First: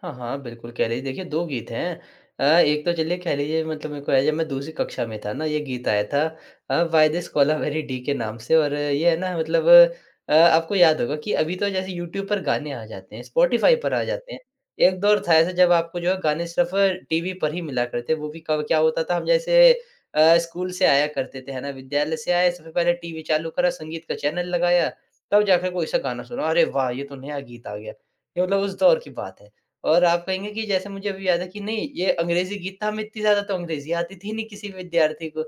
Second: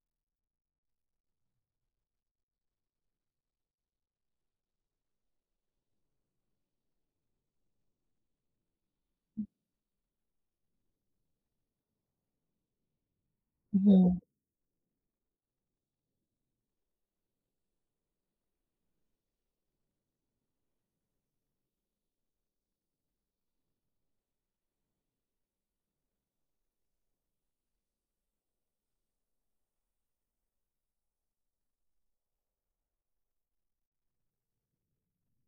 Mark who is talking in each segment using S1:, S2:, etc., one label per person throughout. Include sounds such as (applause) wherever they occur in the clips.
S1: हाँ, हाँ, बिल्कुल कह लीजिए देखिए 2 गीत हैं। अ, एक तो चलिए कह लीजिए मतलब मेरे को हैं, मैं जब दूसरी कक्षा में था ना, ये गीत आया था uh, why this Kolaveri Di के नाम से और ये है ना मतलब अ, आपको याद होगा कि अभी तो जैसे यूट्यूब पर गाने आ जाते हैं, स्पॉटिफ़ाई पर आ
S2: हुँ।
S1: जाते हैं। एक दौर था ऐसा जब आपको जो है गाने सिर्फ टीवी पर ही मिला करते थे, वो भी कब क्या होता था हम जैसे अ, स्कूल से आया करते थे है ना, विद्यालय से आए, सबसे पहले टीवी चालू करा, संगीत का चैनल लगाया, तब जाके कोई-सा गाना सुना। अरे वाह! ये तो नया गीत आ गया, ये मतलब उस दौर की बात है। और आप कहेंगे कि जैसे मुझे अभी याद है कि नहीं ये अंग्रेजी गीत था हमें इतनी ज़्यादा तो अंग्रेजी आती थी नहीं किसी विद्यार्थी को,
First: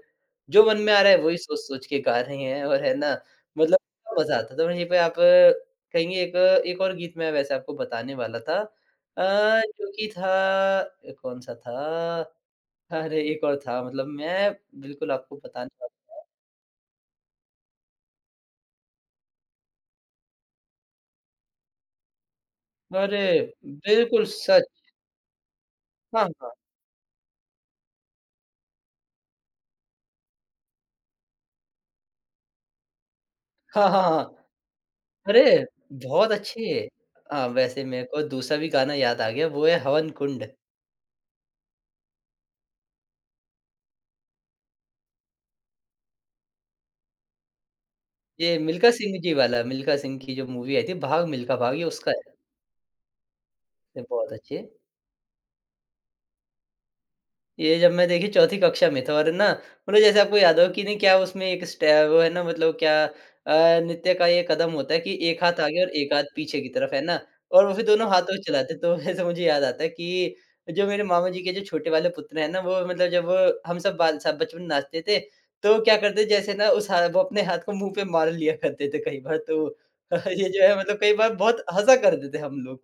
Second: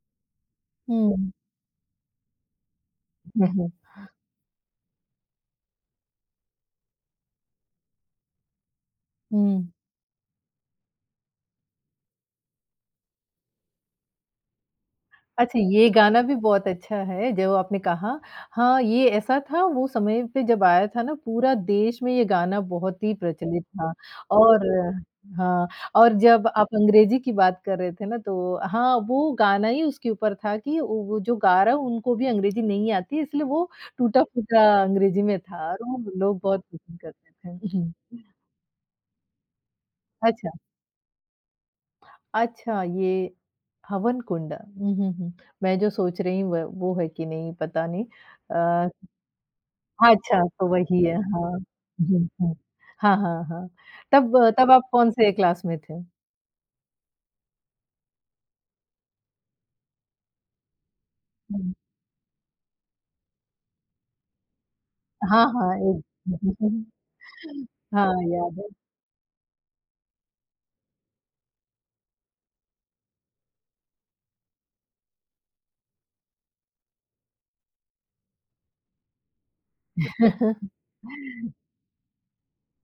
S1: जो मन में आ रहा है
S2: हुँ।
S1: वही सोच-सोच के गा रहे हैं और है ना
S2: हुँ, हुँ।
S1: मतलब मज़ा आता था। वहीं पे आप कहेंगे एक एक और गीत मैं वैसे आपको बताने वाला था अ,
S2: हुँ।
S1: जो कि था अ, कौन-सा था? अरे, एक और था मतलब मैं बिल्कुल आपको
S2: अच्छा,
S1: बताने
S2: ये गाना
S1: वाला था।
S2: भी बहुत अच्छा है, जब आपने कहा हाँ, ये ऐसा था वो समय पे जब आया था ना, पूरा देश में ये गाना बहुत ही
S1: अरे!
S2: प्रचलित था।
S1: बिल्कुल सच।
S2: और हाँ, और
S1: हाँ,
S2: जब
S1: हाँ।
S2: आप अंग्रेजी की बात कर रहे थे ना, तो हाँ, वो गाना ही उसके ऊपर था कि ओ, वो जो गा रहा है, उनको भी अंग्रेजी नहीं आती, इसलिए वो
S1: हाँ, हाँ, हाँ।
S2: टूटा-फूटा अंग्रेजी में
S1: अरे,
S2: था और वो
S1: बहुत
S2: लोग बहुत
S1: अच्छे।
S2: पसंद करते
S1: अ,
S2: थे। उ,
S1: वैसे मेरे
S2: हुँ।
S1: को दूसरा भी गाना याद आ गया, वो है हवन कुंड।
S2: अच्छा। अच्छा, ये हवन कुंड। हुँ, हुँ, हुँ। मैं जो सोच रही हूँ, व वो है कि नहीं पता नहीं।
S1: ये
S2: अ
S1: मिल्खा सिंह जी वाला, मिल्खा सिंह की
S2: अच्छा,
S1: जो
S2: तो
S1: मूवी आई थी,
S2: वही है,
S1: भाग
S2: हाँ।
S1: मिल्खा भाग, ये उसका
S2: हुँ,
S1: है।
S2: हुँ। हाँ, हाँ, हाँ।
S1: ए बहुत
S2: तब
S1: अच्छे।
S2: तब आप कौन-से क्लास में थे?
S1: ये जब मैं देखिए चौथी कक्षा में था और है ना मतलब जैसे आपको याद होगा कि नहीं क्या उसमें एक
S2: हुँ।
S1: स्टेप वो है ना मतलब क्या अ, नृत्य का ये कदम होता है कि एक
S2: हाँ,
S1: हाथ
S2: हाँ,
S1: आगे और
S2: एक
S1: एक हाथ पीछे की तरफ
S2: (unintelligible)
S1: है ना? और वो फिर दोनों
S2: हाँ,
S1: हाथों से
S2: याद है।
S1: चलाते, तो वैसे मुझे याद आता है कि जो मेरे मामा जी के जो छोटे वाले पुत्र हैं ना, वो मतलब जब हम सब बाल सब बचपन नाचते थे तो क्या करते, जैसे ना उस हाथ वो अपने हाथ को मुँह पे मार लिया करते थे कई बार तो अ, ये जो है मतलब कई बार
S2: (chuckles)
S1: बहुत हँसा कर देते हम लोग।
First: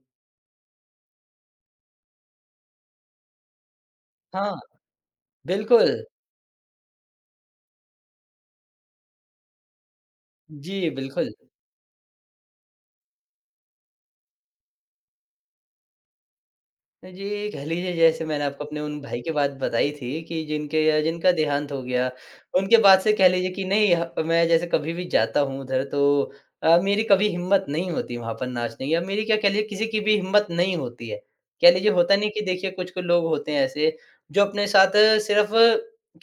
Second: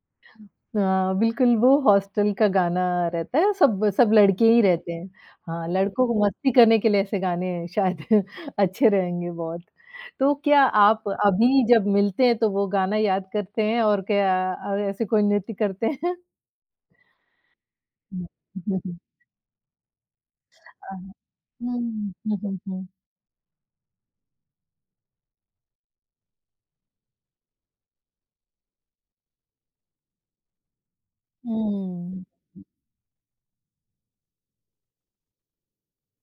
S2: हाँ, बिल्कुल वो हॉस्टल का गाना रहता है, सब, सब लड़के
S1: हाँ,
S2: ही रहते हैं। हाँ,
S1: बिल्कुल।
S2: लड़कों को मस्ती करने के लिए ऐसे गाने शायद अच्छे रहेंगे बहुत, तो क्या
S1: जी,
S2: आप
S1: बिल्कुल।
S2: अभी जब मिलते हैं तो वो गाना याद करते हैं और क्या अ, ऐसे कोई नृत्य करते हैं?
S1: अ, जी, कह लीजिए जैसे
S2: हुँ।
S1: मैंने आपको अपने
S2: (chuckles)
S1: उन भाई के बाद बताई थी कि जिनके
S2: अ,
S1: अ,
S2: उ
S1: जिनका देहांत हो गया,
S2: हुँ, हुँ,
S1: उनके
S2: हुँ।
S1: बाद से कह लीजिए कि नहीं ह मैं जैसे कभी भी जाता हूँ उधर तो अ, मेरी कभी हिम्मत नहीं होती वहाँ पर नाचने की या मेरी क्या कह लीजिए किसी की भी हिम्मत नहीं होती है। कह लीजिए होता
S2: हुँ।
S1: नहीं कि देखिए कुछ-कुछ लोग होते हैं ऐसे, जो अपने साथ सिर्फ़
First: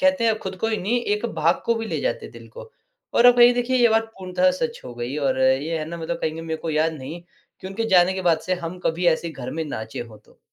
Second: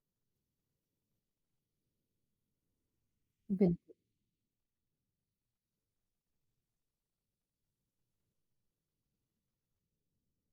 S1: कहते हैं खुद को ही नहीं, एक भाग को भी ले जाते दिल को। और अब ये देखिए
S2: बिल्क
S1: ये बात पूर्णतः सच हो गई और ये है ना मतलब कहेंगे मेरे को याद नहीं, कि उनके जाने के बाद से हम कभी ऐसे घर में नाचें हों तो।